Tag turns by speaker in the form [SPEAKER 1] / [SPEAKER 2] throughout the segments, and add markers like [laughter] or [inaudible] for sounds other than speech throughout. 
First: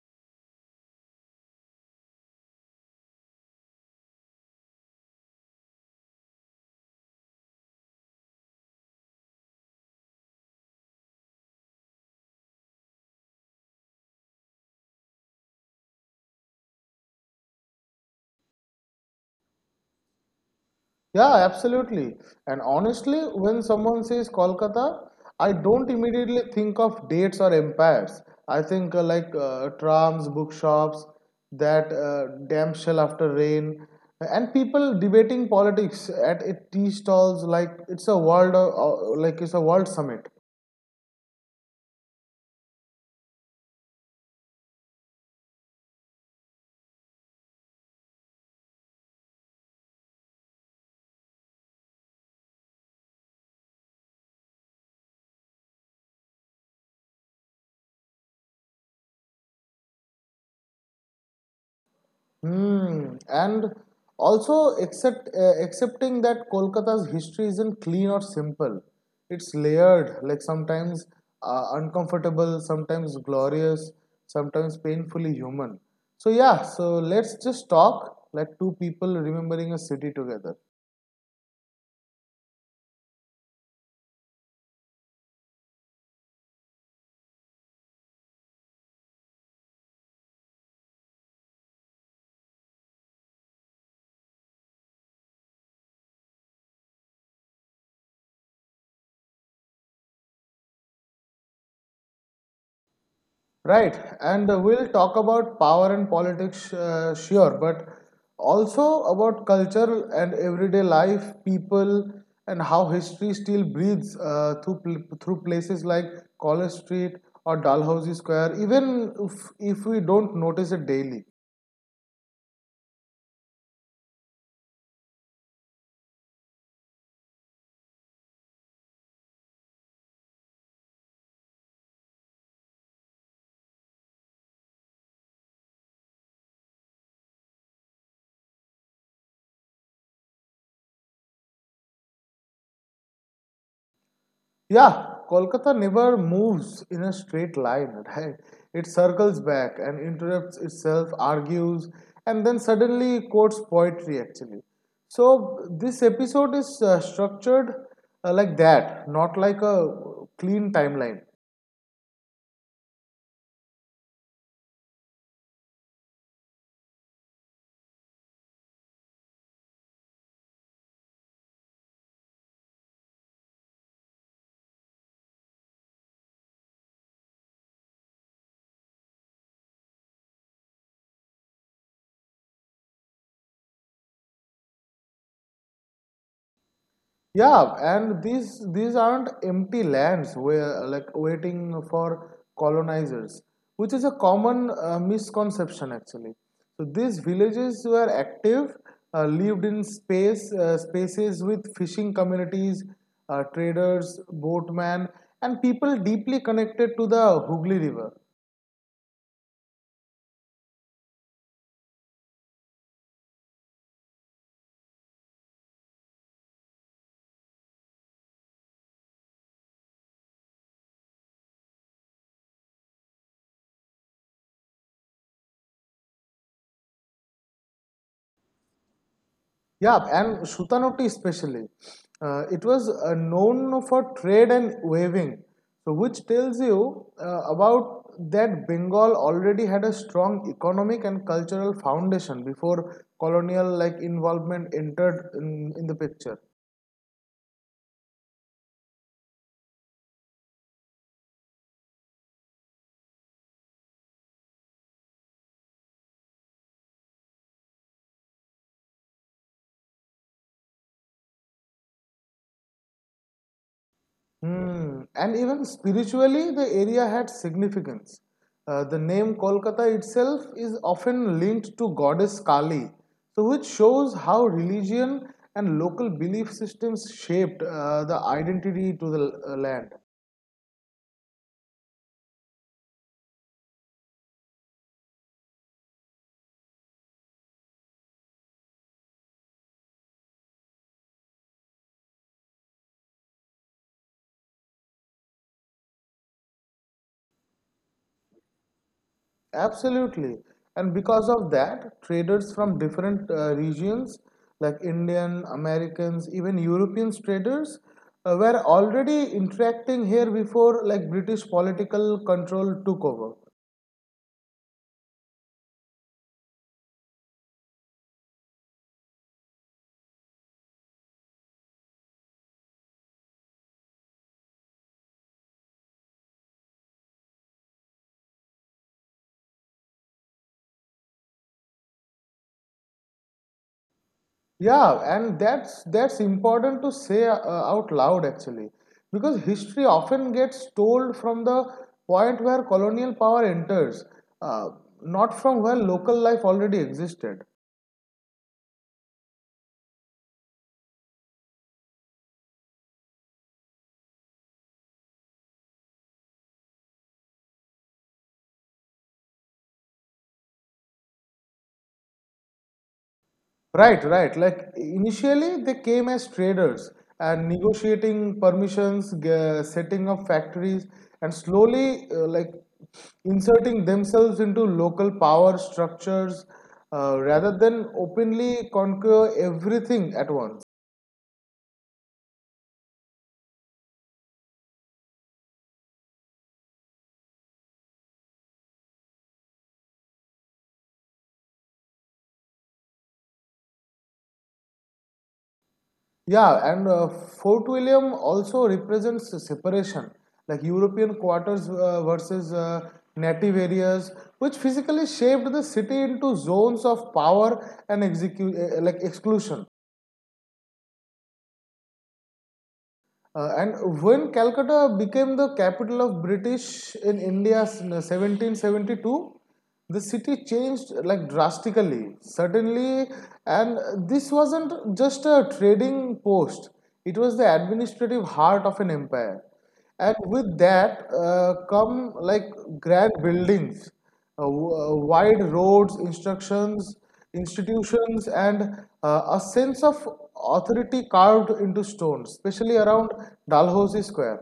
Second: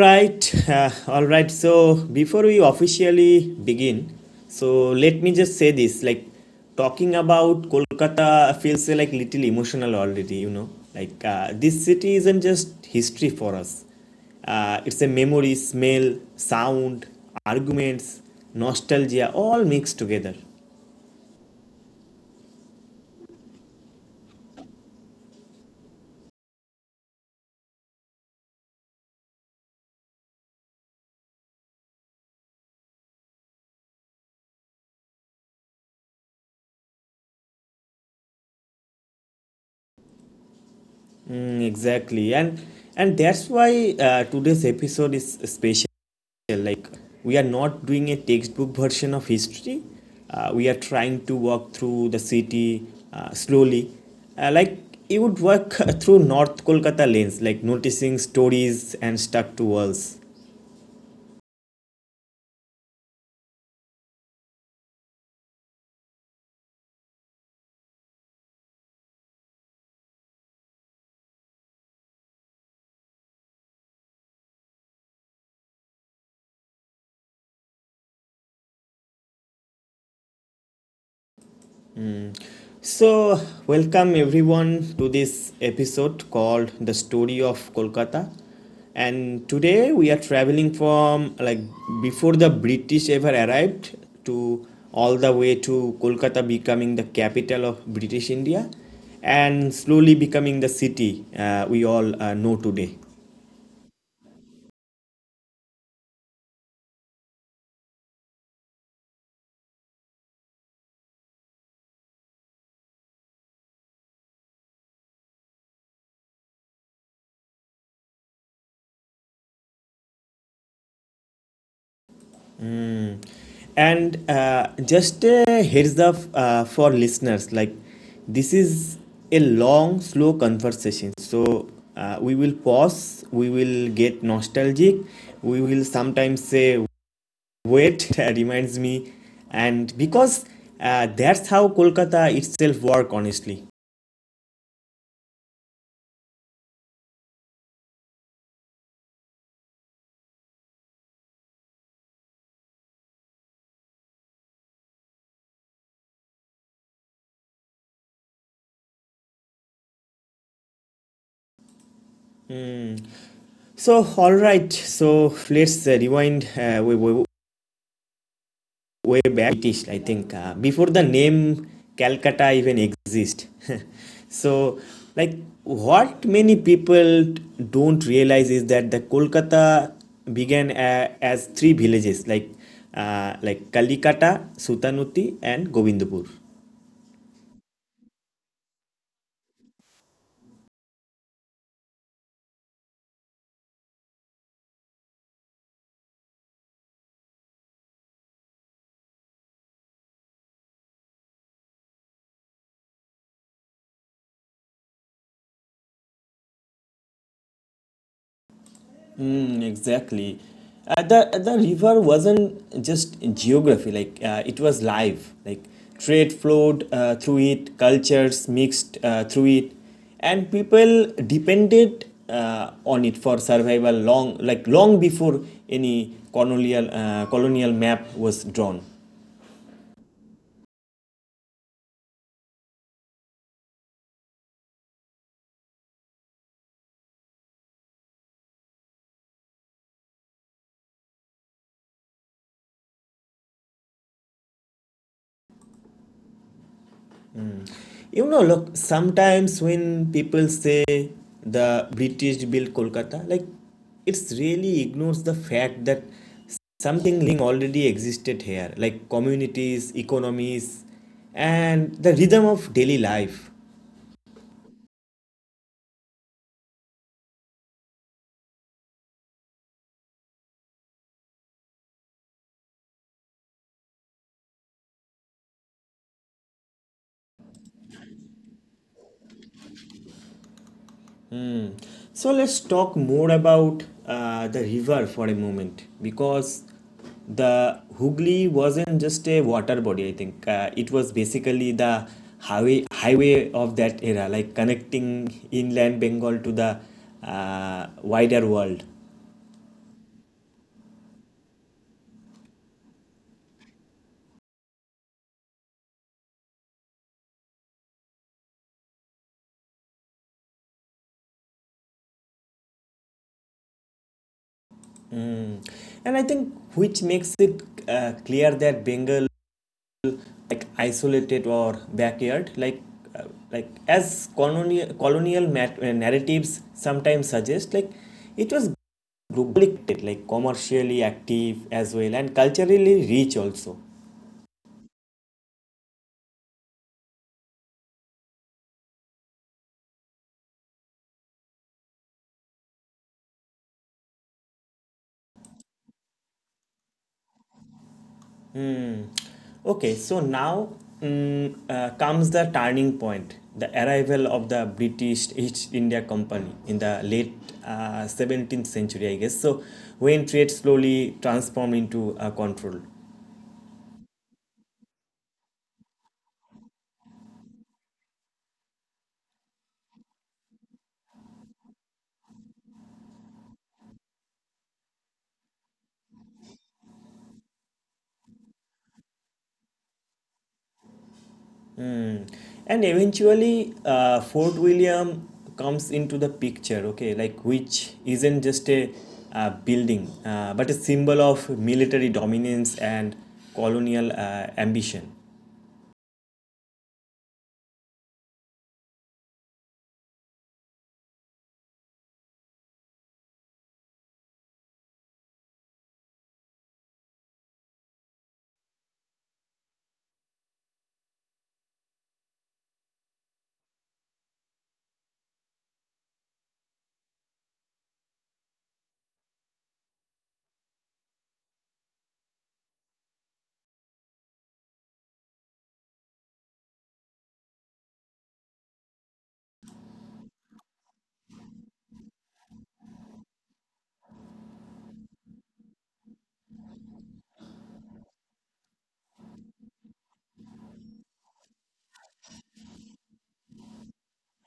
[SPEAKER 1] right, uh, all right. So before we officially begin, so let me just say this: like talking about Kolkata feels like little emotional already. You know, like this city isn't just history for us. It's a memory, smell, sound, arguments, nostalgia, all mixed together.
[SPEAKER 2] Yeah, absolutely. And honestly, when someone says Kolkata, I don't immediately think of dates or empires. I think like trams, bookshops, that damn shell after rain, and people debating politics at a tea stalls like it's a world summit.
[SPEAKER 1] Mm, exactly, and that's why today's episode is special, like we are not doing a textbook version of history. We are trying to walk through the city slowly, like you would walk [laughs] through north Kolkata lanes, like noticing stories and stuck to walls.
[SPEAKER 2] Hmm. And also, except accepting that Kolkata's history isn't clean or simple. It's layered, like sometimes uncomfortable, sometimes glorious, sometimes painfully human. So, yeah, so let's just talk like two people remembering a city together.
[SPEAKER 1] So, welcome everyone to this episode called The Story of Kolkata. And today we are traveling from, like, before the British ever arrived to all the way to Kolkata becoming the capital of British India and slowly becoming the city we all know today.
[SPEAKER 2] Right, and we'll talk about power and politics, sure, but also about culture and everyday life, people, and how history still breathes through places like College Street or Dalhousie Square, even if we don't notice it daily.
[SPEAKER 1] Mm. And just a heads up for listeners, like this is a long, slow conversation. So we will pause, we will get nostalgic, we will sometimes say, wait, [laughs] that reminds me. And because that's how Kolkata itself work, honestly.
[SPEAKER 2] Yeah, Kolkata never moves in a straight line, right? It circles back and interrupts itself, argues, and then suddenly quotes poetry, actually. So, this episode is structured like that, not like a clean timeline.
[SPEAKER 1] So all right, so let's rewind way, way, way back British, I think, before the name Calcutta even exist. [laughs] So, like, what many people don't realize is that the Kolkata began a as three villages, like Kalikata, Sutanuti, and Govindpur.
[SPEAKER 2] Yeah, and these aren't empty lands where like waiting for colonizers, which is a common misconception actually. So these villages were active, lived in spaces with fishing communities, traders, boatmen, and people deeply connected to the Hooghly River.
[SPEAKER 1] Mm, exactly. The river wasn't just geography; like it was live. Like trade flowed through it, cultures mixed through it, and people depended on it for survival long, like long before any colonial map was drawn.
[SPEAKER 2] Yeah, and Shutanoti especially. It was known for trade and weaving, so which tells you about that Bengal already had a strong economic and cultural foundation before colonial like involvement entered in the picture.
[SPEAKER 1] You know, look, sometimes when people say the British built Kolkata, like it's really ignores the fact that something living already existed here, like communities, economies, and the rhythm of daily life.
[SPEAKER 2] Hmm. And even spiritually, the area had significance. The name Kolkata itself is often linked to goddess Kali, so which shows how religion and local belief systems shaped the identity to the land.
[SPEAKER 1] So let's talk more about the river for a moment, because the Hooghly wasn't just a water body, I think. It was basically the highway of that era, like connecting inland Bengal to the wider world.
[SPEAKER 2] Absolutely. And because of that, traders from different regions, like Indian, Americans, even European traders, were already interacting here before like British political control took over.
[SPEAKER 1] Mm. And I think which makes it clear that Bengal, like isolated or backyard, uh, like as colonial narratives sometimes suggest, like it was globally, like commercially active as well, and culturally rich also.
[SPEAKER 2] Yeah, and that's important to say out loud actually, because history often gets told from the point where colonial power enters, uh, not from where local life already existed.
[SPEAKER 1] Hmm. Okay, so now, comes the turning point, the arrival of the British East India Company in the late 17th century, I guess, so when trade slowly transformed into control.
[SPEAKER 2] Right, right. Like initially, they came as traders and negotiating permissions, setting up factories, and slowly, like inserting themselves into local power structures rather than openly conquer everything at once.
[SPEAKER 1] Hmm. And eventually, Fort William comes into the picture, okay, like which isn't just a building, but a symbol of military dominance and colonial ambition.
[SPEAKER 2] Yeah, and Fort William also represents separation, like European quarters versus native areas, which physically shaped the city into zones of power and exclusion. And when Calcutta became the capital of British in India in 1772, the city changed like drastically, suddenly. And this wasn't just a trading post, it was the administrative heart of an empire, and with that come like grand buildings, wide roads, instructions institutions, and a sense of authority carved into stone, especially around Dalhousie Square.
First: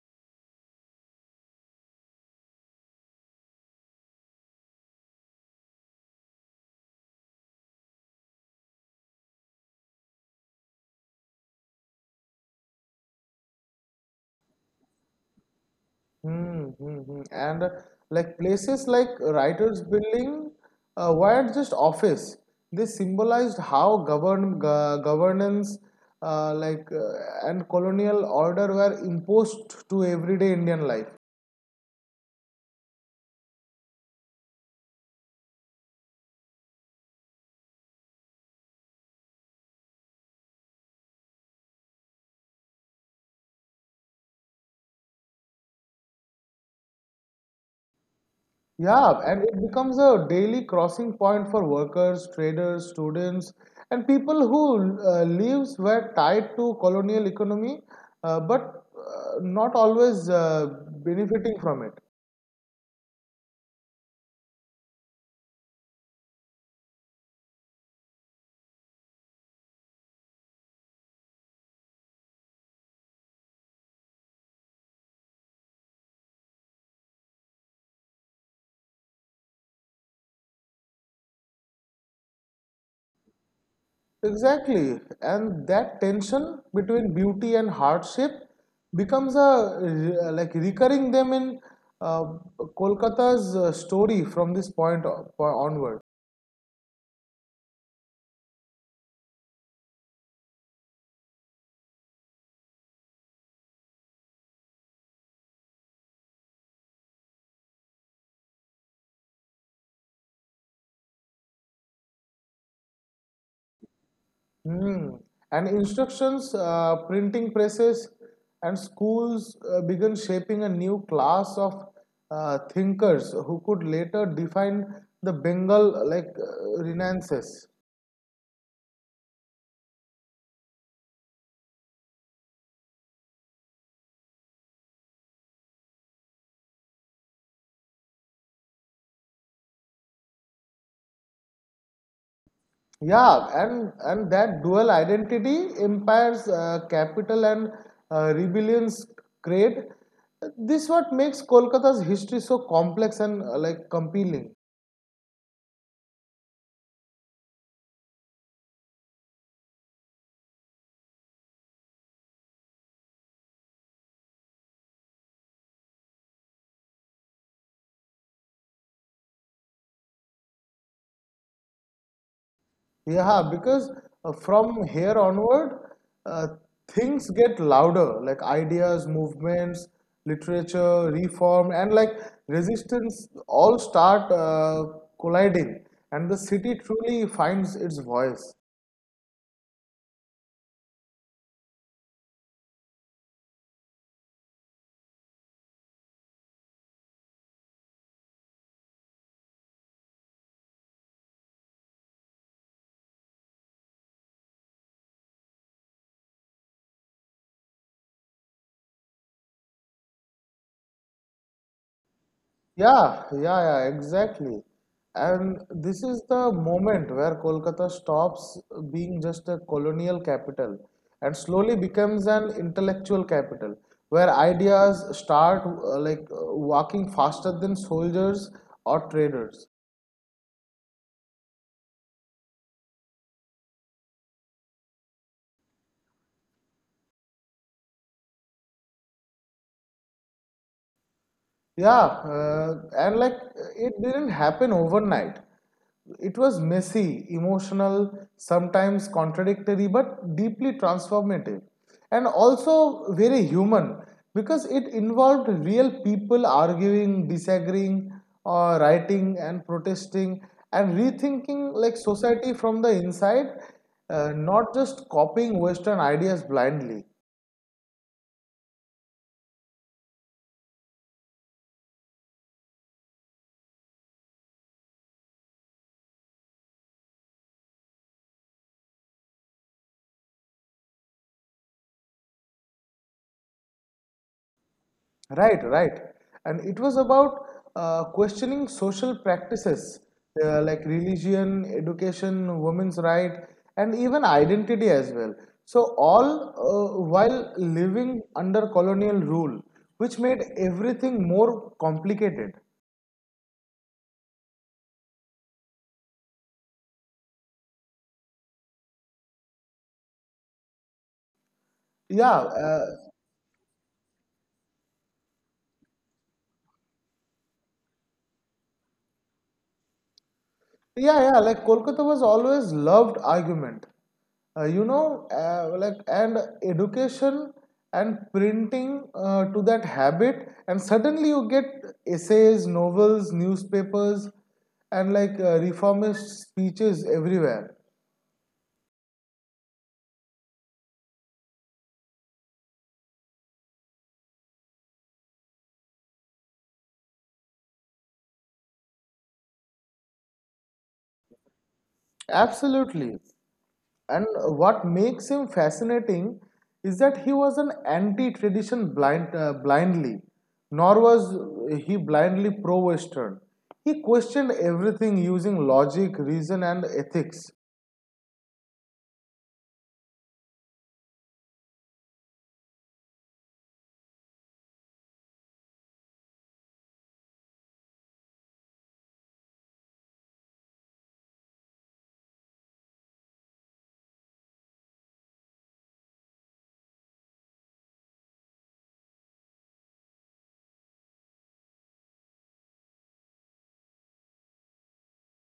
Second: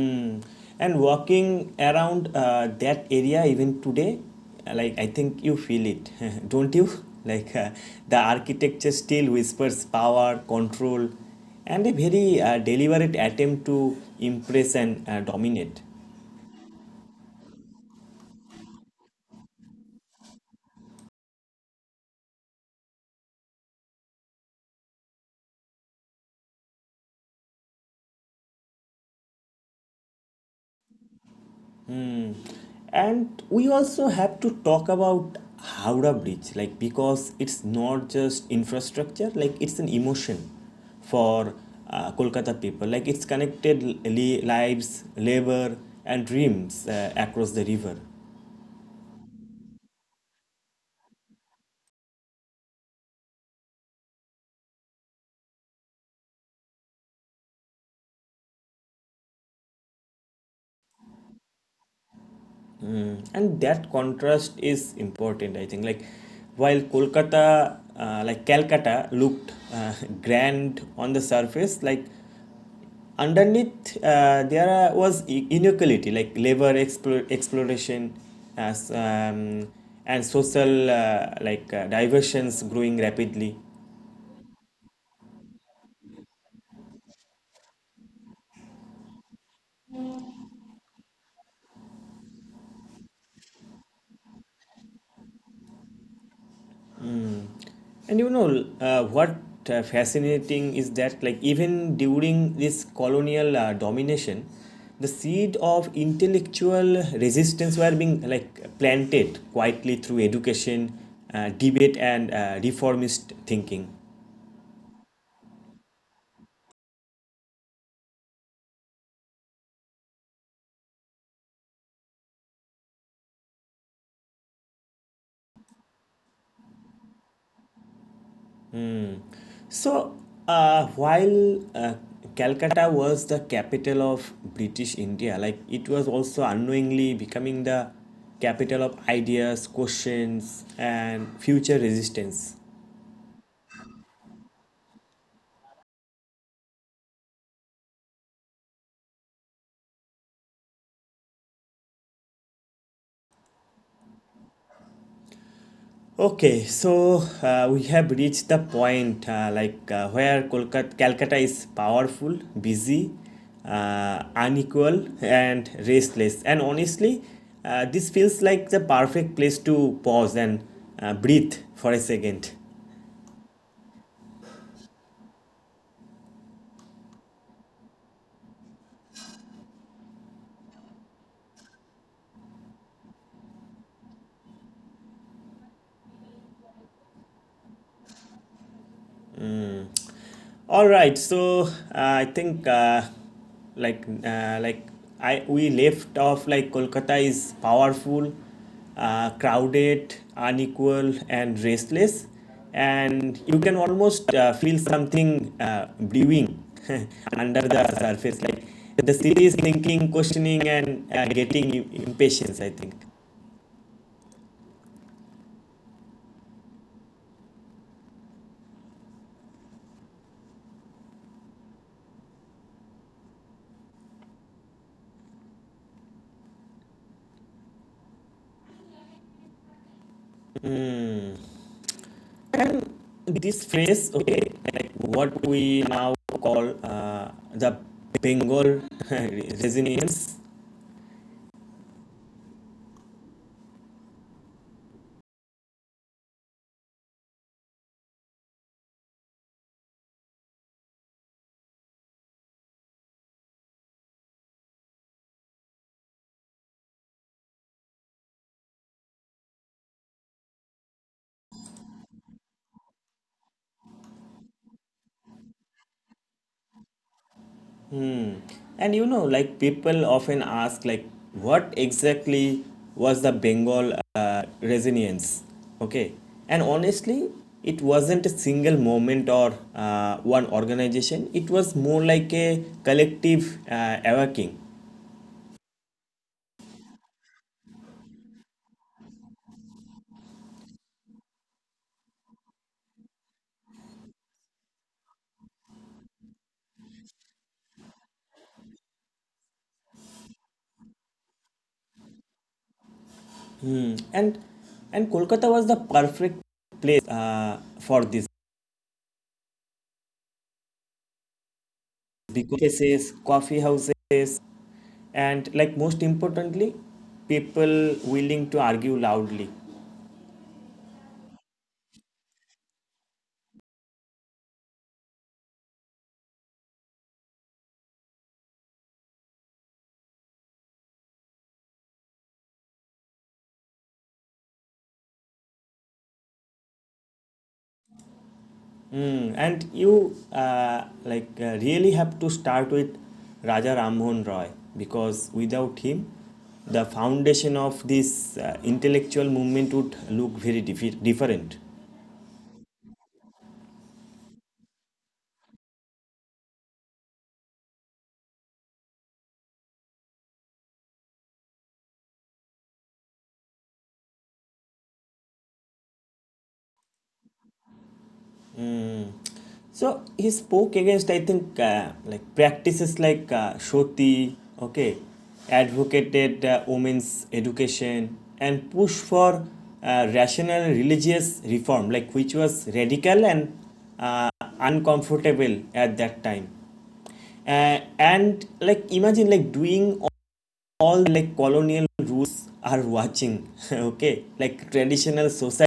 [SPEAKER 1] Mm. And walking around that area even today, like I think you feel it, [laughs] don't you? Like the architecture still whispers power, control, and a very deliberate attempt to impress and dominate.
[SPEAKER 2] Hmm, hmm, hmm. And like places like writers building weren't just office, they symbolized how governance uh, like uh, and colonial order were imposed to everyday Indian life.
[SPEAKER 1] And we also have to talk about Howrah Bridge, like because it's not just infrastructure, like it's an emotion for Kolkata people. Like it's connected lives, labor, and dreams across the river.
[SPEAKER 2] Yeah, and it becomes a daily crossing point for workers, traders, students, and people who lives were tied to colonial economy, but not always benefiting from it.
[SPEAKER 1] And that contrast is important, I think. Like while Kolkata, like Calcutta, looked [laughs] grand on the surface, like underneath there was inequality, like labor exploration as and social like diversions growing rapidly.
[SPEAKER 2] Exactly, and that tension between beauty and hardship becomes a recurring them in uh, Kolkata's story from this point onward.
[SPEAKER 1] And you know what fascinating is that, like, even during this colonial domination, the seed of intellectual resistance were being, like, planted quietly through education, debate, and reformist thinking.
[SPEAKER 2] Hmm. And instructions, printing presses, and schools began shaping a new class of thinkers who could later define the Bengal like Renaissance.
[SPEAKER 1] So, while Calcutta was the capital of British India, like it was also unknowingly becoming the capital of ideas, questions, and future resistance.
[SPEAKER 2] Yeah, and that dual identity, empires, capital, and rebellions create. This what makes Kolkata's history so complex and like compelling.
[SPEAKER 1] Okay, so we have reached the point like where Kolkata, Calcutta is powerful, busy, unequal, and restless. And honestly, this feels like the perfect place to pause and breathe for a second.
[SPEAKER 2] Yeah, because from here onward, uh, things get louder, like ideas, movements, literature, reform, and like resistance all start colliding, and the city truly finds its voice.
[SPEAKER 1] All right, so I think like I we left off, like, Kolkata is powerful, crowded, unequal, and restless, and you can almost feel something brewing [laughs] under the surface. Like the city is thinking, questioning, and getting impatience. I think.
[SPEAKER 2] Yeah, yeah, yeah, exactly. And this is the moment where Kolkata stops being just a colonial capital and slowly becomes an intellectual capital where ideas start like walking faster than soldiers or traders.
[SPEAKER 1] Hmm. This phrase, okay, like, what we now call the Bengal [laughs] resonance.
[SPEAKER 2] Yeah, and like it didn't happen overnight. It was messy, emotional, sometimes contradictory, but deeply transformative. And also very human because it involved real people arguing, disagreeing, writing, and protesting, and rethinking like society from the inside, not just copying Western ideas blindly.
[SPEAKER 1] And you know, like, people often ask, like, what exactly was the Bengal resonance, okay, and honestly, it wasn't a single moment or one organization. It was more like a collective awakening.
[SPEAKER 2] Right, right. And it was about questioning social practices, like religion, education, women's right, and even identity as well. So all while living under colonial rule, which made everything more complicated.
[SPEAKER 1] Hmm. And Kolkata was the perfect place for this,
[SPEAKER 2] Yeah,
[SPEAKER 1] cases, coffee houses, and, like, most importantly, people willing to argue loudly.
[SPEAKER 2] yeah, yeah, like Kolkata was always loved argument. You know, like and education and printing to that habit, and suddenly you get essays, novels, newspapers, and like reformist speeches everywhere.
[SPEAKER 1] Mm, and you like really have to start with Raja Rammohn Roy, because without him, the foundation of this intellectual movement would look very different.
[SPEAKER 2] Absolutely. And what makes him fascinating is that he was an anti-tradition blindly, nor was he blindly pro-Western. He questioned everything using logic, reason, and ethics.
[SPEAKER 1] So he spoke against, I think, like practices like Shoti, okay, advocated women's education, and pushed for rational religious reform, like which was radical and uh, uncomfortable at that time. And like imagine like doing all, like colonial rules are watching, [laughs] okay, like traditional society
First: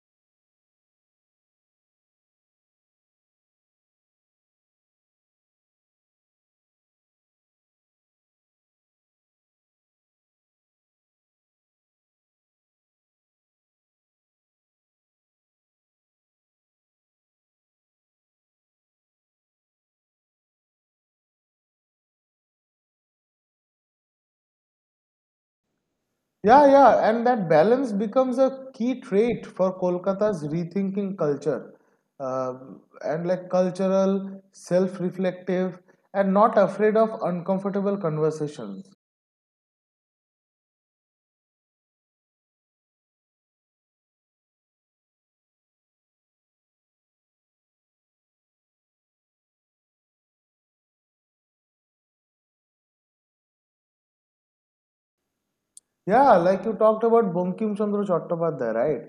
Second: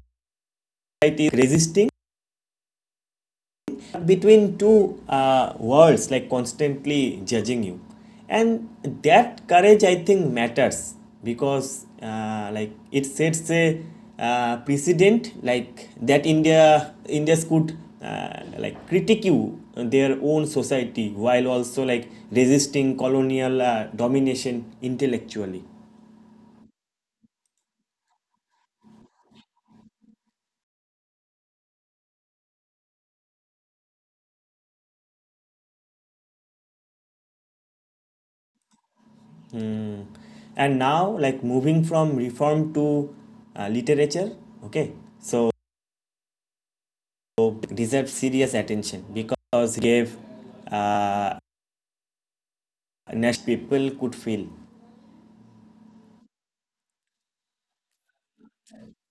[SPEAKER 1] resisting between two worlds, like constantly judging you, and that courage, I think, matters because like it sets a precedent, like that Indians could like critique you their own society while also, like, resisting colonial domination intellectually.
[SPEAKER 2] Yeah, yeah, and that balance becomes a key trait for Kolkata's rethinking culture, uh, and like cultural, self-reflective, and not afraid of uncomfortable conversations.
[SPEAKER 1] Hmm. And now, like, moving from reform to literature, okay, so deserved serious attention because he gave uh, national people could feel.
[SPEAKER 2] Yeah, like you talked about Bankim Chandra Chattopadhyay, right?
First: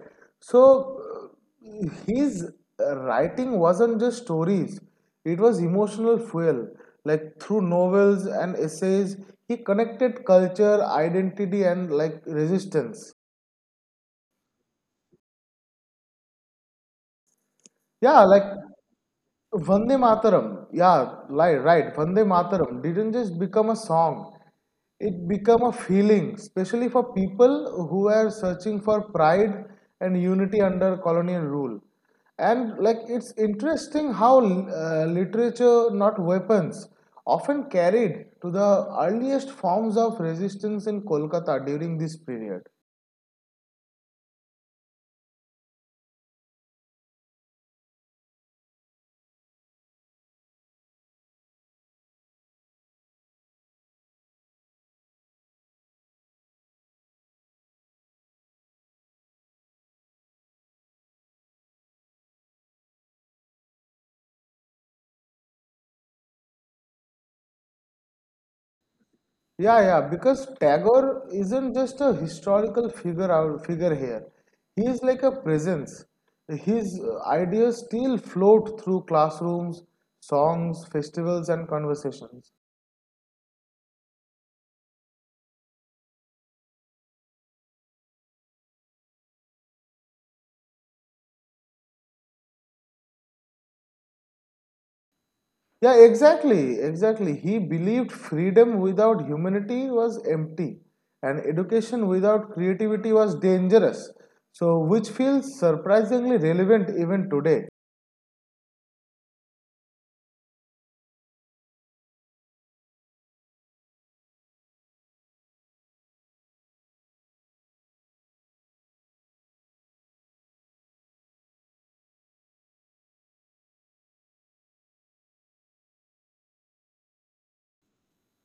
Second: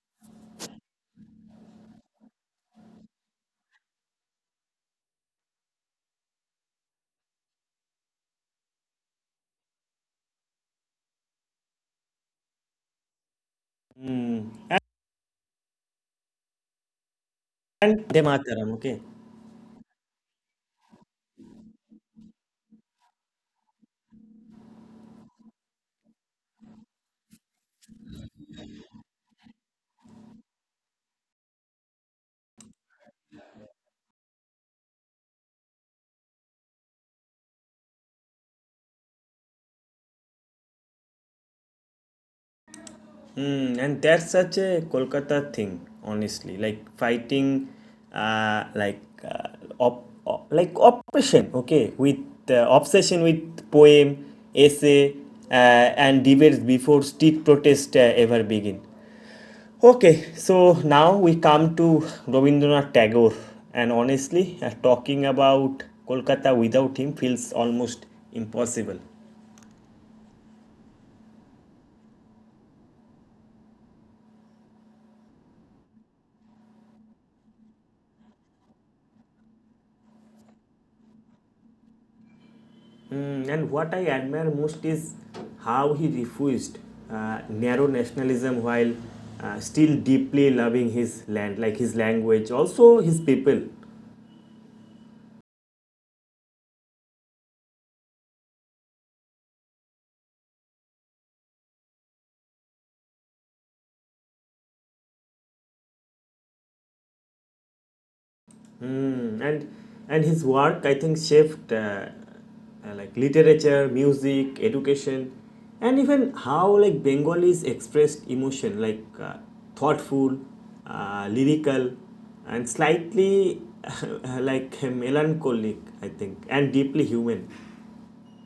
[SPEAKER 2] So his writing wasn't just stories; it was emotional fuel. Like through novels and essays, he connected culture, identity, and like resistance.
[SPEAKER 1] Mm. And Vande
[SPEAKER 2] Yeah, like
[SPEAKER 1] Mataram, okay.
[SPEAKER 2] Vande Mataram, yeah, like, right. Vande Mataram didn't just become a song, it became a feeling, especially for people who are searching for pride and unity under colonial rule. And like, it's interesting how literature, not weapons, often carried to the earliest forms of resistance in Kolkata during this period.
[SPEAKER 1] Mm, and that's such a Kolkata thing, honestly. Like fighting, like like oppression, okay, with obsession with poem, essay, and debates before street protest ever begin. Okay, so now we come to Rabindranath Tagore, and honestly, talking about Kolkata without him feels almost impossible.
[SPEAKER 2] Yeah, yeah, because Tagore isn't just a historical figure here. He is like a presence. His ideas still float through classrooms, songs, festivals, and conversations.
[SPEAKER 1] Mm, and what I admire most is how he refused narrow nationalism while still deeply loving his land, like his language, also his people.
[SPEAKER 2] Yeah, exactly, exactly. He believed freedom without humanity was empty, and education without creativity was dangerous. So, which feels surprisingly relevant even today.
[SPEAKER 1] Hmm. And his work, I think, shaped like literature, music, education, and even how, like, Bengalis expressed emotion, like thoughtful, lyrical, and slightly [laughs] like melancholic, I think, and deeply human.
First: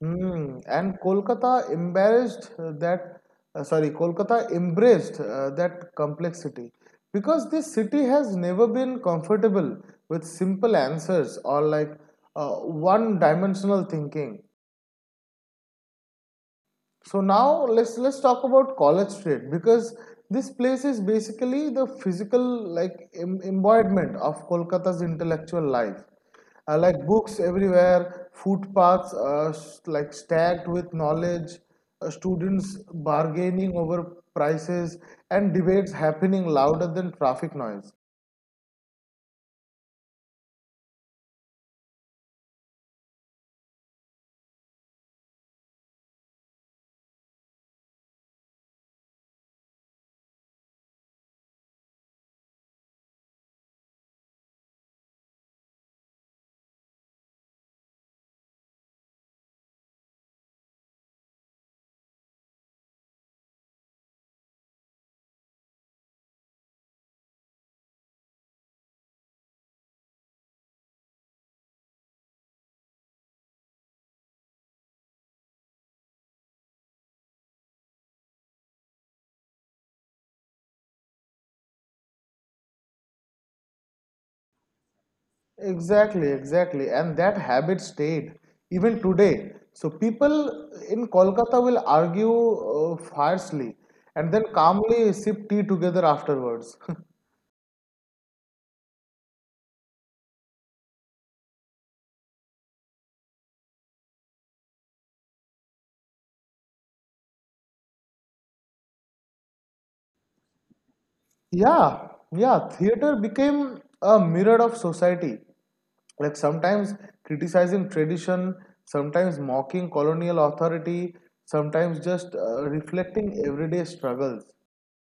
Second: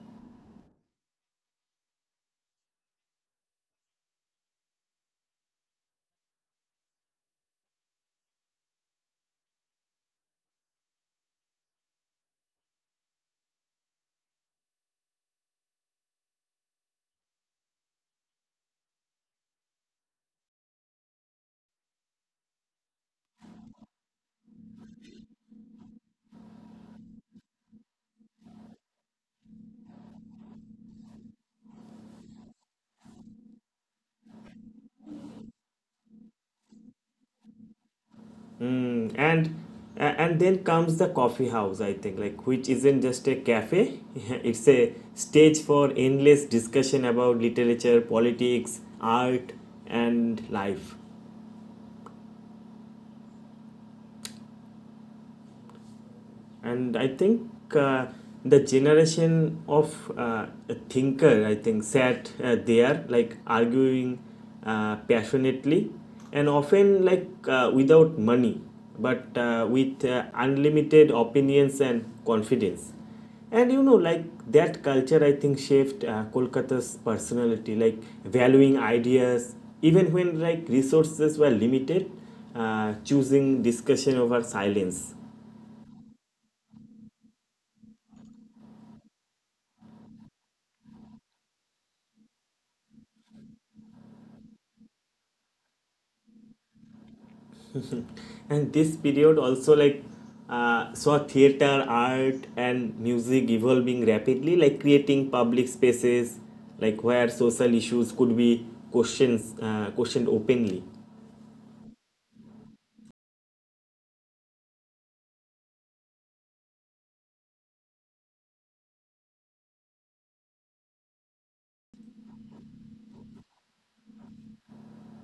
[SPEAKER 2] Hmm, and Kolkata embraced that complexity, because this city has never been comfortable with simple answers or like one dimensional thinking. So now let's talk about College Street, because this place is basically the physical like embodiment of Kolkata's intellectual life. Like books everywhere, footpaths like stacked with knowledge, students bargaining over prices, and debates happening louder than traffic noise.
[SPEAKER 1] Mm, and and then comes the coffee house, I think, like which isn't just a cafe. [laughs] It's a stage for endless discussion about literature, politics, art, and life. And I think uh, the generation of thinker, I think, sat there, like, arguing passionately and often like without money, but with unlimited opinions and confidence. And you know, like, that culture, I think, shaped Kolkata's personality, like valuing ideas even when, like, resources were limited, choosing discussion over silence.
[SPEAKER 2] Exactly, exactly. And that habit stayed even today. So people in Kolkata will argue fiercely and then calmly sip tea together afterwards. [laughs]
[SPEAKER 1] And this period also, like, saw theater, art, and music evolving rapidly, like creating public spaces, like where social issues could be questions questioned openly.
[SPEAKER 2] Yeah, yeah, theater became a mirror of society. Like sometimes criticizing tradition, sometimes mocking colonial authority, sometimes just reflecting everyday struggles.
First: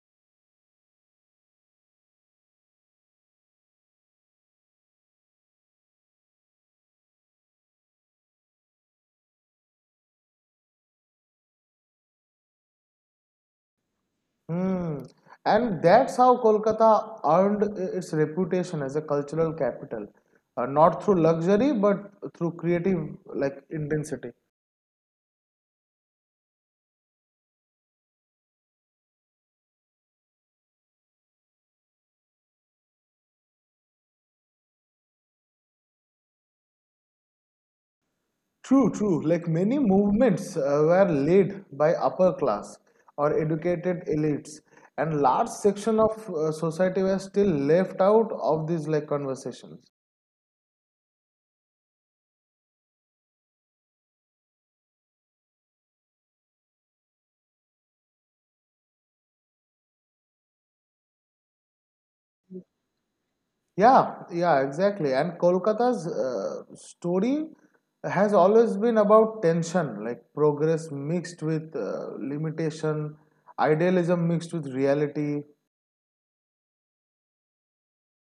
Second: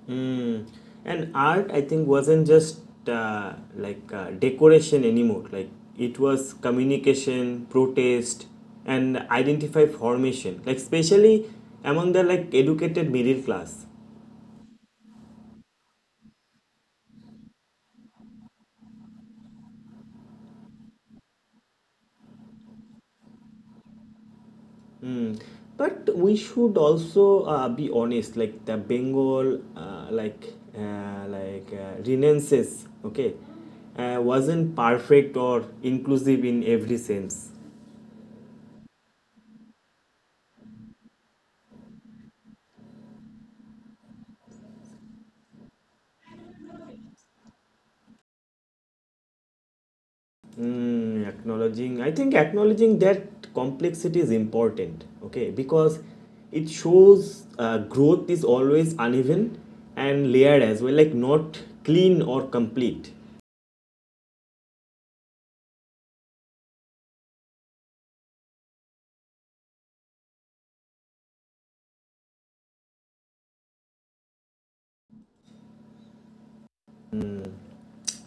[SPEAKER 1] Mm. And art, I think, wasn't just like decoration anymore, like it was communication, protest, and identify formation, like especially among the, like, educated middle class.
[SPEAKER 2] Hmm. And that's how Kolkata earned its reputation as a cultural capital, not through luxury but through creative like intensity.
[SPEAKER 1] But we should also be honest, like the Bengal, Renaissance, okay, wasn't perfect or inclusive in every sense.
[SPEAKER 2] True, true. Like many movements were led by upper class or educated elites, and large section of society were still left out of these like conversations.
[SPEAKER 1] Mm, acknowledging, I think acknowledging that complexity is important, okay, because it shows growth is always uneven and layered as well, like not clean or complete.
[SPEAKER 2] Yeah, yeah, exactly. And Kolkata's story has always been about tension, like progress mixed with limitation, idealism mixed with reality.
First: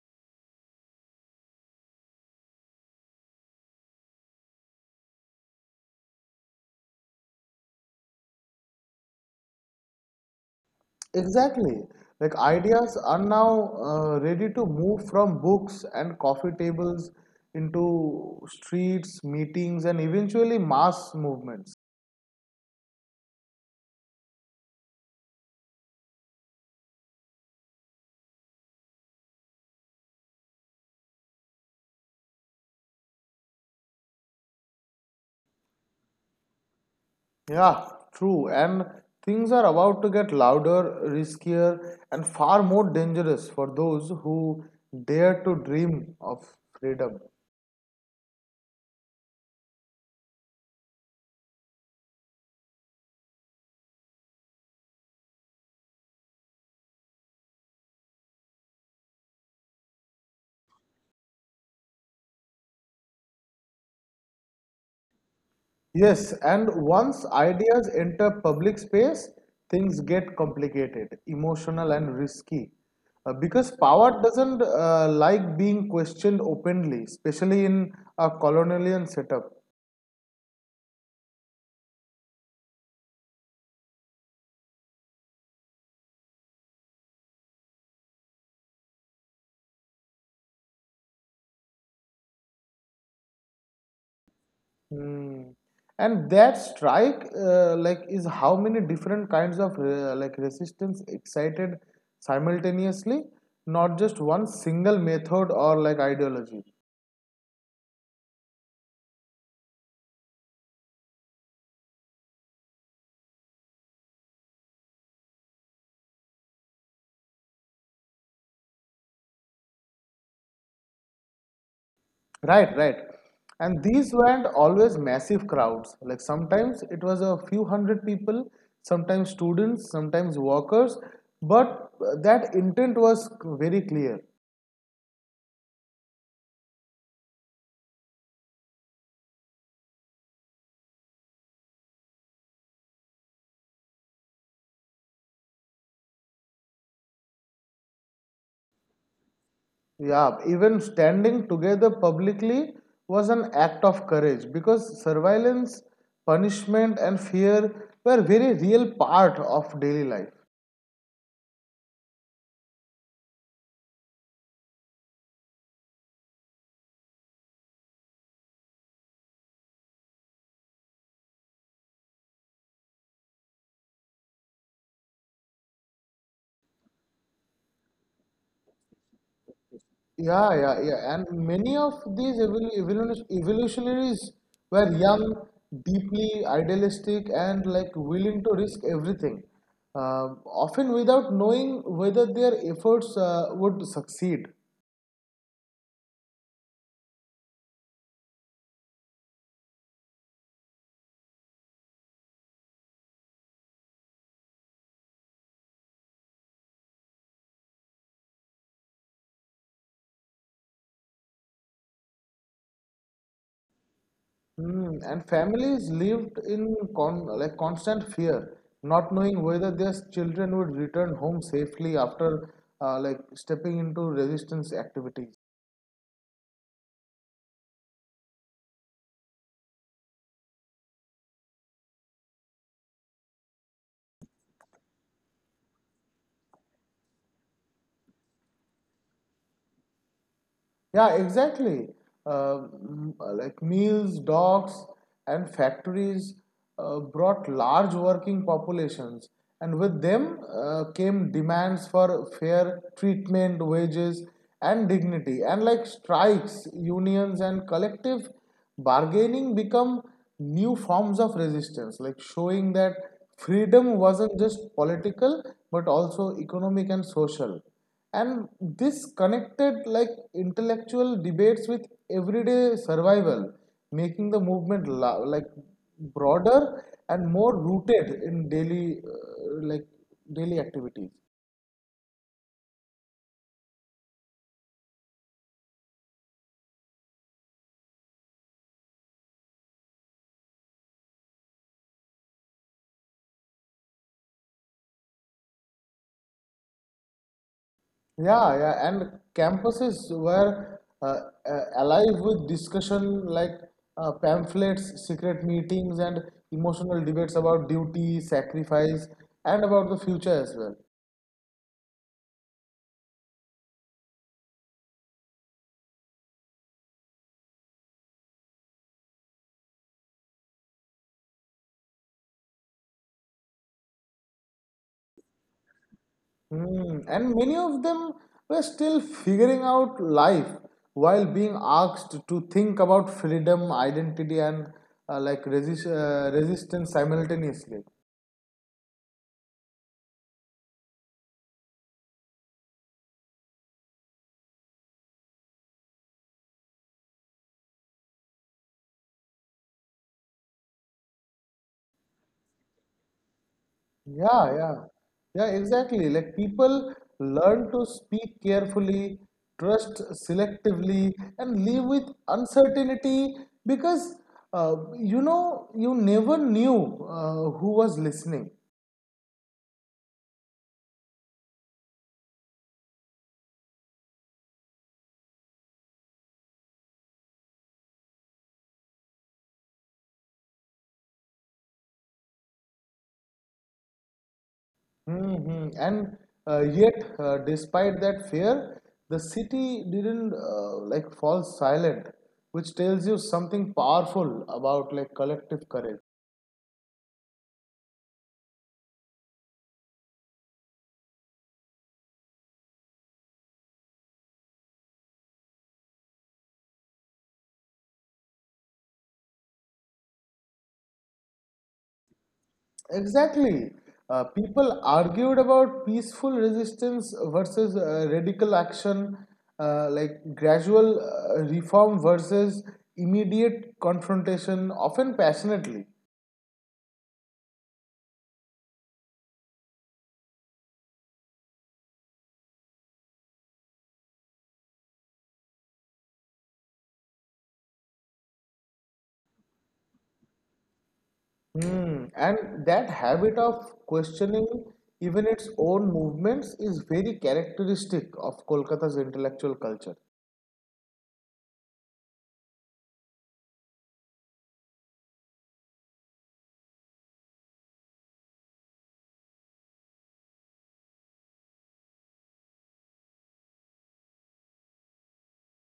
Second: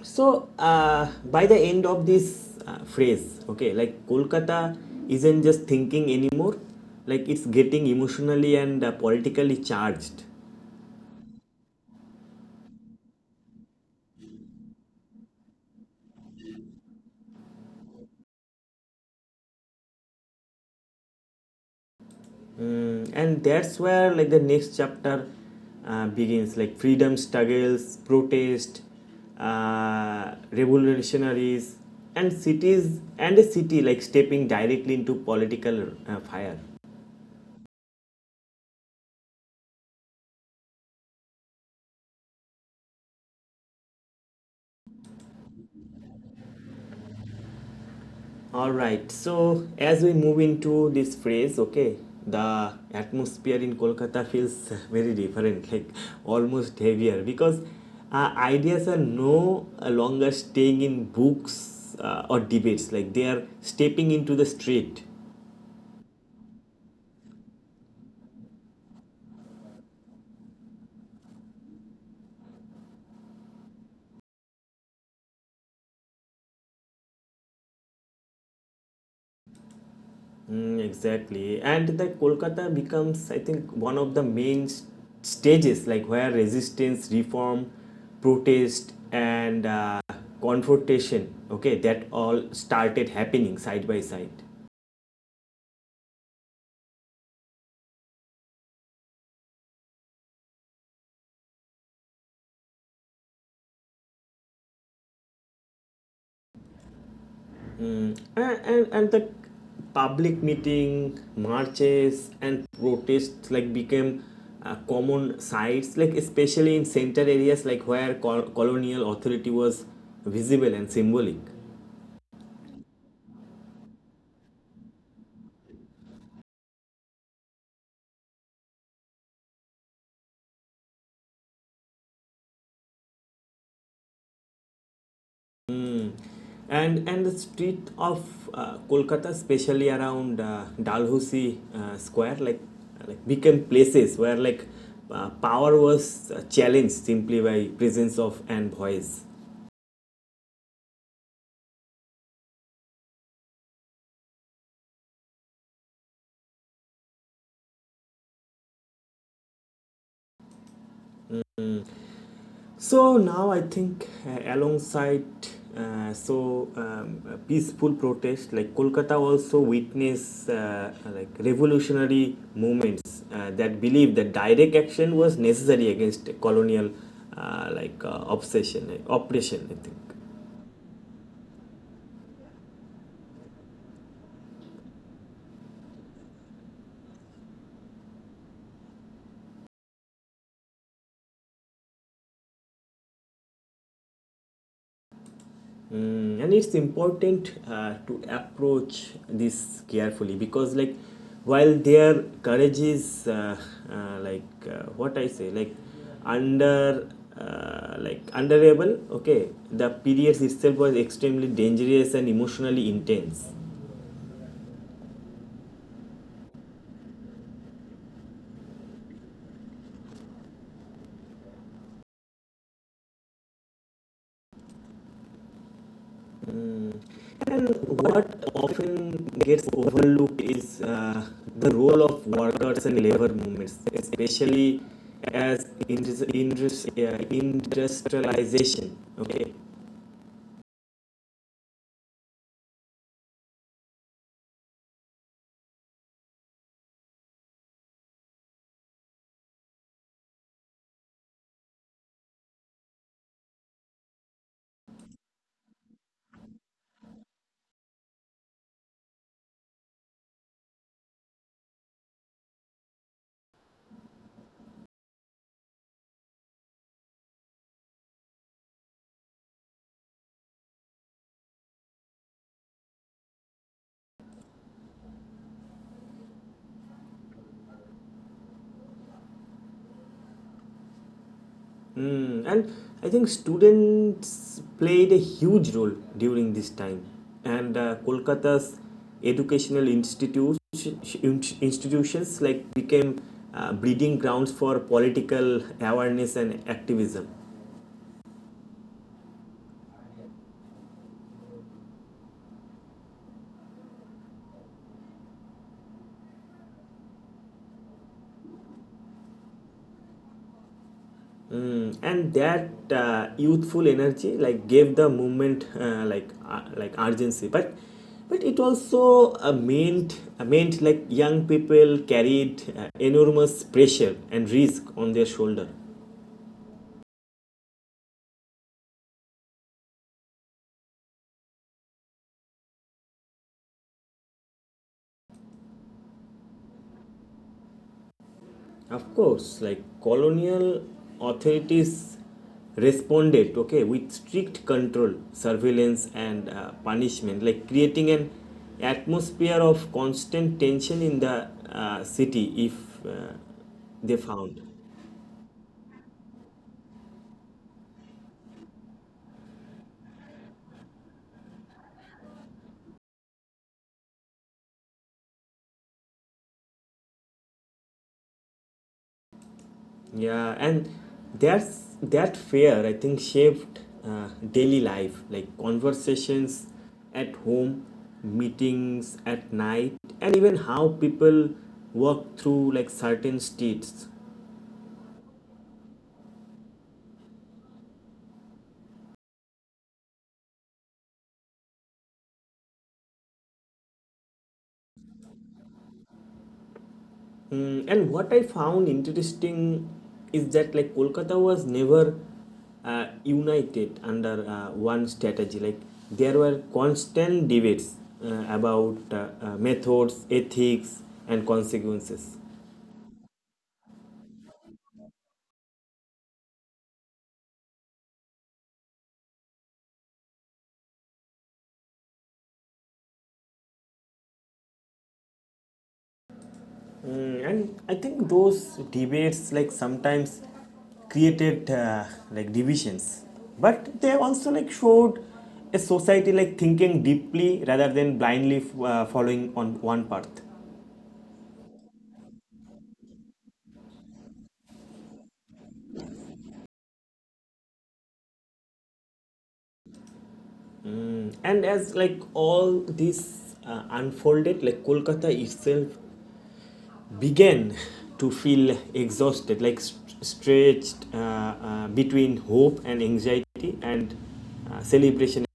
[SPEAKER 1] So, by the end of this phrase, okay, like Kolkata isn't just thinking anymore, like it's getting emotionally and politically charged.
[SPEAKER 2] Exactly. Like ideas are now ready to move from books and coffee tables into streets, meetings, and eventually mass movements.
[SPEAKER 1] Mm, and that's where, like, the next chapter begins, like freedom struggles, protest, revolutionaries, and cities, and a city, like, stepping directly into political fire.
[SPEAKER 2] Yeah, true. And things are about to get louder, riskier, and far more dangerous for those who dare to dream of freedom.
[SPEAKER 1] All right. So as we move into this phrase, okay, the atmosphere in Kolkata feels very different, like almost heavier, because ideas are no longer staying in books or debates. Like they are stepping into the street.
[SPEAKER 2] Yes, and once ideas enter public space, things get complicated, emotional, and risky. Because power doesn't like being questioned openly, especially in a colonial setup.
[SPEAKER 1] Mm, exactly. And the Kolkata becomes, I think, one of the main stages, like where resistance, reform, protest, and confrontation, okay, that all started happening side by side.
[SPEAKER 2] Hmm. And that strike, like, is how many different kinds of like resistance excited simultaneously, not just one single method or like ideology.
[SPEAKER 1] And the public meeting, marches, and protests, like, became common sites, like especially in center areas, like where colonial authority was visible and symbolic.
[SPEAKER 2] Right, right. And these weren't always massive crowds. Like sometimes it was a few hundred people, sometimes students, sometimes workers, but that intent was very clear.
[SPEAKER 1] Mm. And the street of Kolkata, especially around Dalhousie Square, like became places where, like, power was challenged simply by presence of and voice.
[SPEAKER 2] Yeah, even standing together publicly was an act of courage because surveillance, punishment, and fear were very real part of daily life.
[SPEAKER 1] So now I think, alongside peaceful protest, like Kolkata also witnessed like revolutionary movements that believed that direct action was necessary against colonial like obsession oppression, I think.
[SPEAKER 2] Yeah, yeah, yeah. And many of these evolutionaries were young, deeply idealistic, and like willing to risk everything, uh, often without knowing whether their efforts would succeed.
[SPEAKER 1] Mm. And it's important to approach this carefully because like while their courage is uh, what I say like under like underable, okay, the periods itself was extremely dangerous and emotionally intense.
[SPEAKER 2] And families lived in con like constant fear, not knowing whether their children would return home safely after like stepping into resistance activities.
[SPEAKER 1] And what often gets overlooked is the role of workers and labor movements, especially as industrialization. Okay.
[SPEAKER 2] Yeah, exactly. Like mills, docks, and factories brought large working populations, and with them came demands for fair treatment, wages, and dignity. And like strikes, unions, and collective bargaining become new forms of resistance, like showing that freedom wasn't just political but also economic and social, and this connected like intellectual debates with everyday survival, making the movement like broader and more rooted in daily activities.
[SPEAKER 1] And I think students played a huge role during this time, and Kolkata's educational institutes institutions like became breeding grounds for political awareness and activism.
[SPEAKER 2] Yeah, yeah, and campuses were uh, alive with discussion, like pamphlets, secret meetings, and emotional debates about duty, sacrifice, and about the future as well.
[SPEAKER 1] And that youthful energy like gave the movement like urgency, but it also meant like young people carried enormous pressure and risk on their shoulder.
[SPEAKER 2] And many of them were still figuring out life while being asked to think about freedom, identity, and like resistance simultaneously.
[SPEAKER 1] Of course, like colonial authorities responded, okay, with strict control, surveillance, and punishment, like creating an atmosphere of constant tension in the city if they
[SPEAKER 2] Yeah,
[SPEAKER 1] found.
[SPEAKER 2] yeah, yeah, exactly. Like people learn to speak carefully, trust selectively, and live with uncertainty, because you never knew who was listening.
[SPEAKER 1] Yeah, and that fear I think shaped daily life, like conversations at home, meetings at night, and even how people walk through like certain streets.
[SPEAKER 2] And yet, despite that fear, the city didn't like fall silent, which tells you something powerful about like collective courage.
[SPEAKER 1] And what I found interesting is that like Kolkata was never united under one strategy. Like there were constant debates about methods, ethics, and consequences.
[SPEAKER 2] Exactly. People argued about peaceful resistance versus radical action, like gradual reform versus immediate confrontation, often passionately.
[SPEAKER 1] And I think those debates like sometimes created like divisions, but they also like showed a society like thinking deeply rather than blindly following on one path.
[SPEAKER 2] And that habit of questioning even its own movements is very characteristic of Kolkata's intellectual culture.
[SPEAKER 1] And as like all this unfolded, like Kolkata itself began [laughs] to feel exhausted, like st- stretched between hope and anxiety and celebration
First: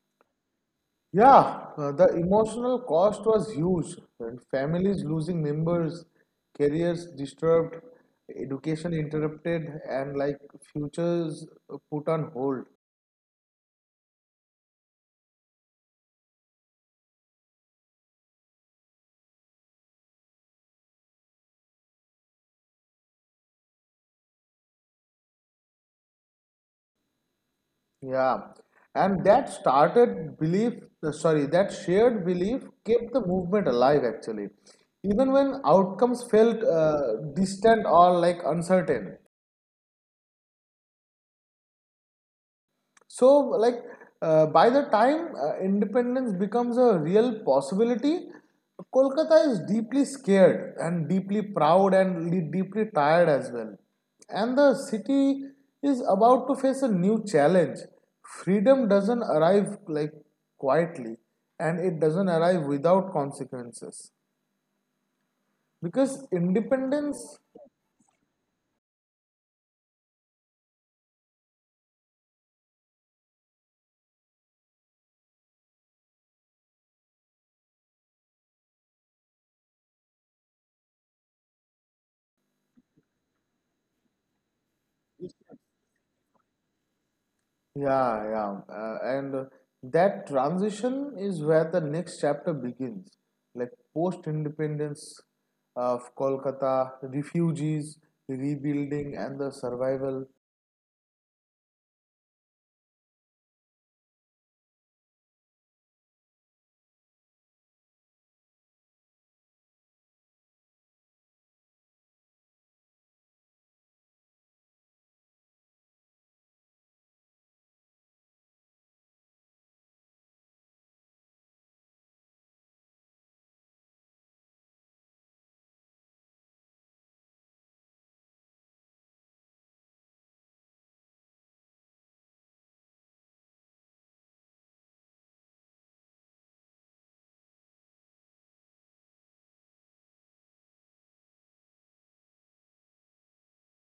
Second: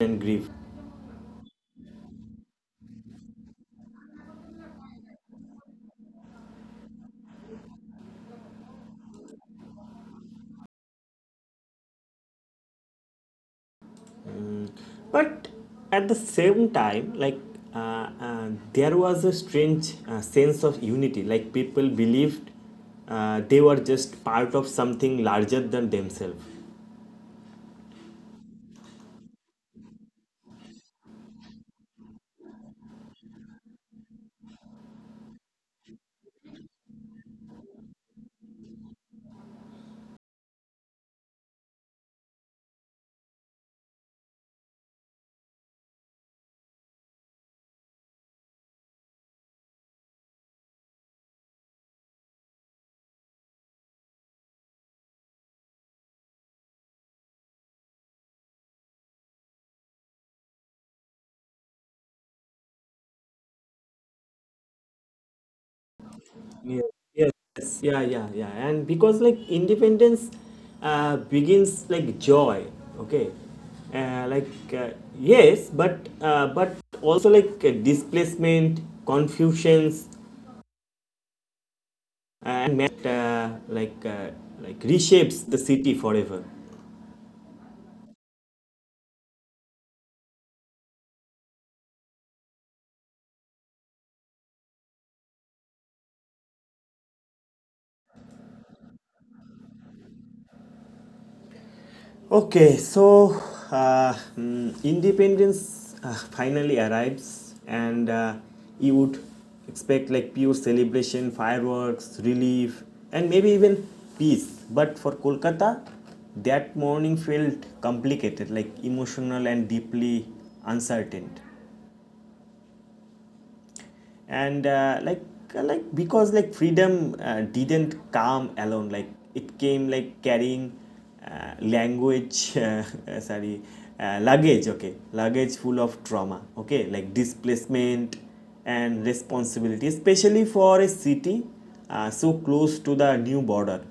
[SPEAKER 1] and grief.
[SPEAKER 2] Yeah, the emotional cost was huge, and families losing members, careers disturbed, education interrupted, and like futures put on hold.
[SPEAKER 1] But at the same time like there was a strange sense of unity, like people believed they were just part of something larger than themselves.
[SPEAKER 2] Yeah, and that shared belief kept the movement alive actually, even when outcomes felt distant or like uncertain. So, like, by the time independence becomes a real possibility, Kolkata is deeply scared and deeply proud and deeply tired as well. And the city is about to face a new challenge. Freedom doesn't arrive like quietly, and it doesn't arrive without consequences, because
[SPEAKER 1] Yeah.
[SPEAKER 2] independence.
[SPEAKER 1] Yes, yeah, and because like independence begins like joy, okay, uh, like uh, yes, but also like displacement, confusions, and Matt like reshapes the city forever.
[SPEAKER 2] Yeah, yeah. And that transition is where the next chapter begins. Like post independence of Kolkata, refugees, rebuilding, and the survival.
[SPEAKER 1] Okay, so independence finally arrives, and you would expect like pure celebration, fireworks, relief, and maybe even peace. But for Kolkata, that morning felt complicated, like emotional and deeply uncertain. And because like freedom didn't come alone, like it came like carrying language. [laughs] Sorry, luggage, okay, luggage full of trauma, okay, like displacement and responsibility, especially for a city so close to the new border.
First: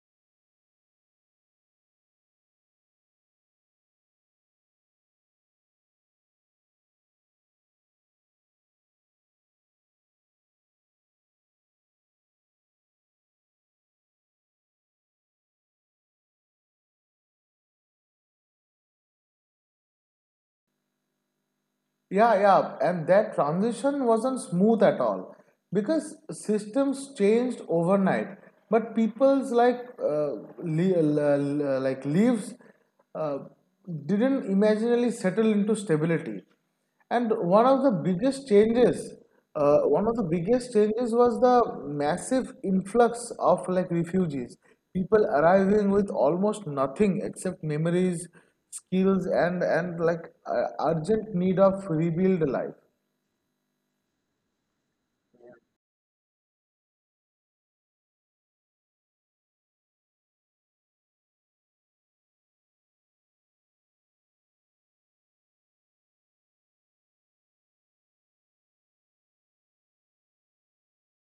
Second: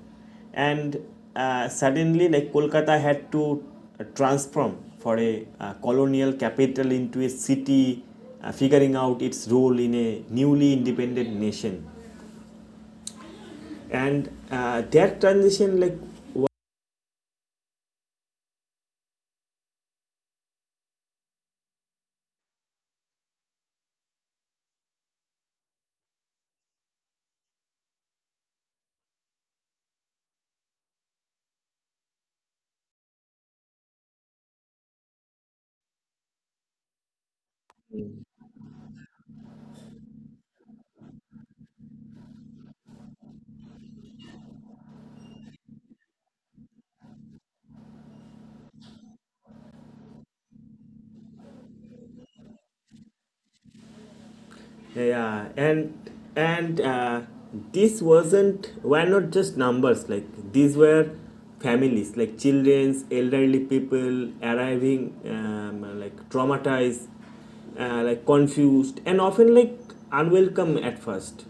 [SPEAKER 1] And suddenly like Kolkata had to transform for a colonial capital into a city figuring out its role in a newly independent nation. And that transition like...
[SPEAKER 2] Yeah, yeah, and that transition wasn't smooth at all, because systems changed overnight. But people's like like leaves uh, didn't imaginarily settle into stability. And one of the biggest changes one of the biggest changes was the massive influx of like refugees, people arriving with almost nothing except memories, skills, and like urgent need of rebuild life.
[SPEAKER 1] Yeah, and this wasn't were not just numbers. Like these were families, like childrens, elderly people arriving, like traumatized, like confused, and often like unwelcome at first.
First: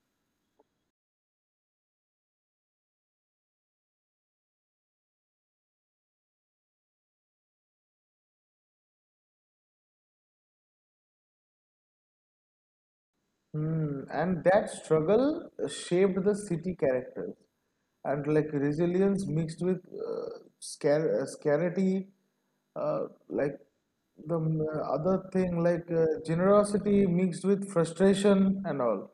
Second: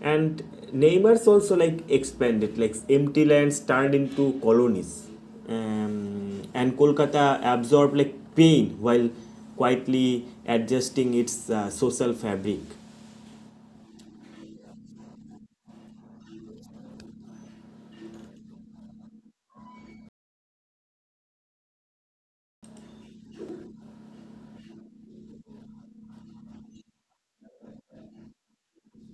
[SPEAKER 1] And neighbors also like expanded, like empty lands turned into colonies. And Kolkata absorbed like pain while quietly adjusting its social fabric.
[SPEAKER 2] And that struggle shaped the city characters, and like resilience mixed with uh, scarcity, uh, like the other thing, like generosity mixed with frustration and all.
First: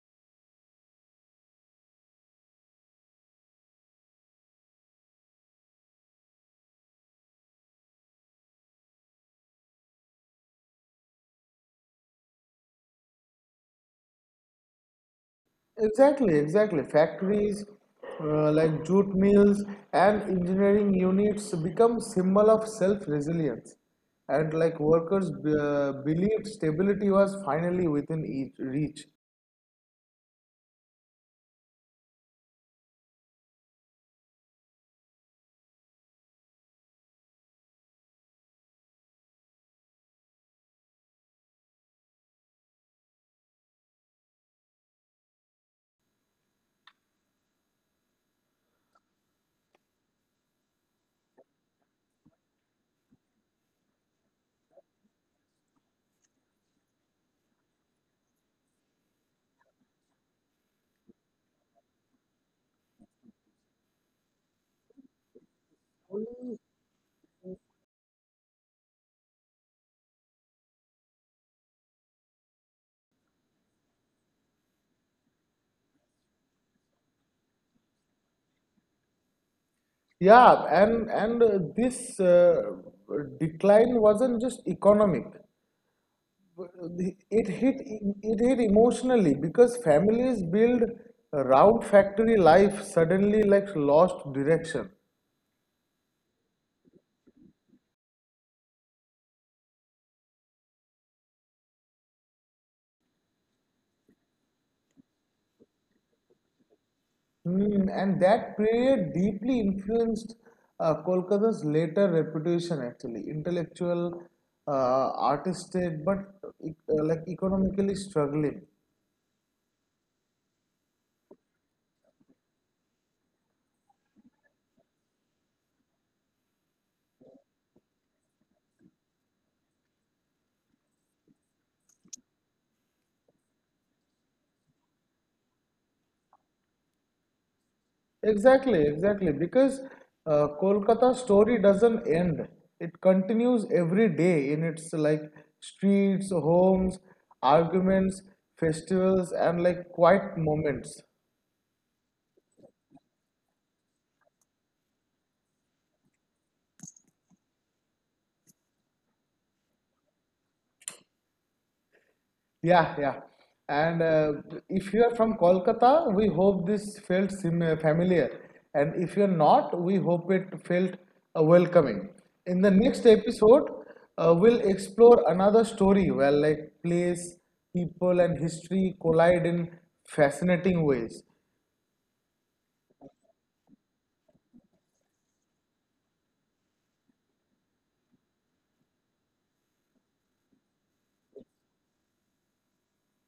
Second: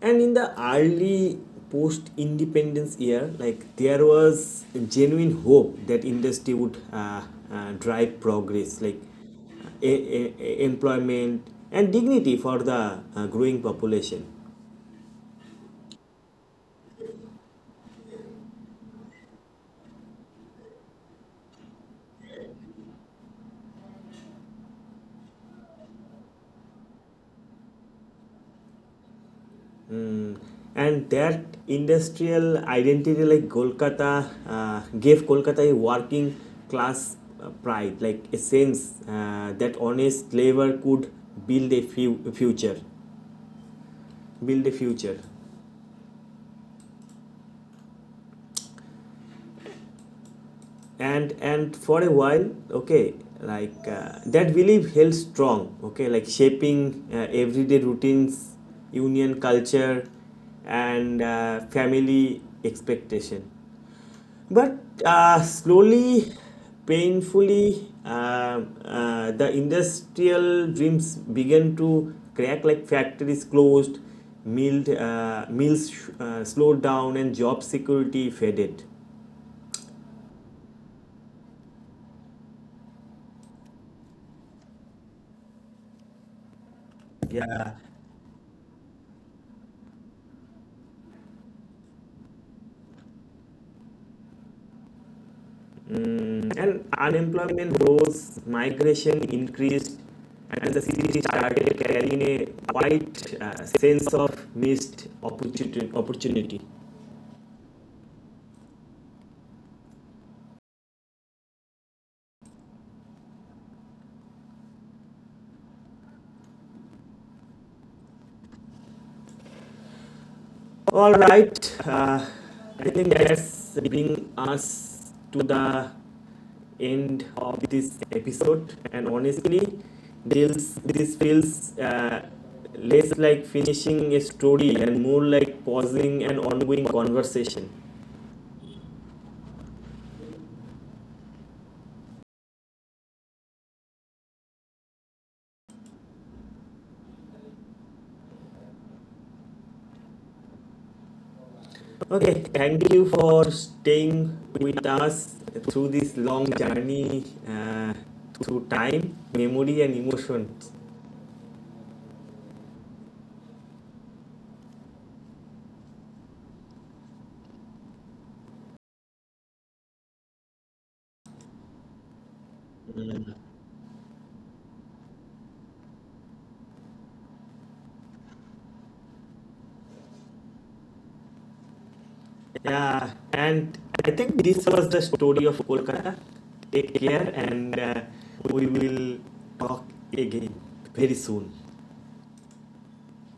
[SPEAKER 1] And in the early post independence year, like there was genuine hope that industry would drive progress, like employment and dignity for the growing population.
[SPEAKER 2] Exactly, exactly. Factories, like jute mills and engineering units become symbol of self-resilience, and like workers believed stability was finally within each reach.
[SPEAKER 1] And that industrial identity, like Kolkata gave Kolkata a working class pride, like a sense that honest labor could future build a future. And for a while, okay, like that belief held strong, okay, like shaping everyday routines, union culture, and family expectation. But slowly, painfully, the industrial dreams began to crack, like factories closed, mills slowed down, and job security faded.
[SPEAKER 2] Yeah, and this decline wasn't just economic. It hit it hit emotionally, because families build around factory life suddenly like lost direction.
[SPEAKER 1] And unemployment rose, migration increased, and the city started carrying a quite sense of missed opportunity.
[SPEAKER 2] And that period deeply influenced Kolkata's later reputation, actually, intellectual, artistic, but like economically struggling.
[SPEAKER 1] All right. I think that's bringing us to the end of this episode. And honestly, this feels less like finishing a story and more like pausing an ongoing conversation.
[SPEAKER 2] Exactly, exactly, because Kolkata story doesn't end; it continues every day in its like streets, homes, arguments, festivals, and like quiet moments.
[SPEAKER 1] Okay, thank you for staying with us through this long journey, through time, memory, and emotions.
[SPEAKER 2] Yeah, yeah. And if you are from Kolkata, we hope this felt sim familiar. And if you're not, we hope it felt welcoming. In the next episode, we'll explore another story where like place, people, and history collide in fascinating ways.
[SPEAKER 1] Yeah, and I think this was the story of Kolkata. Take care, and we will talk again very soon.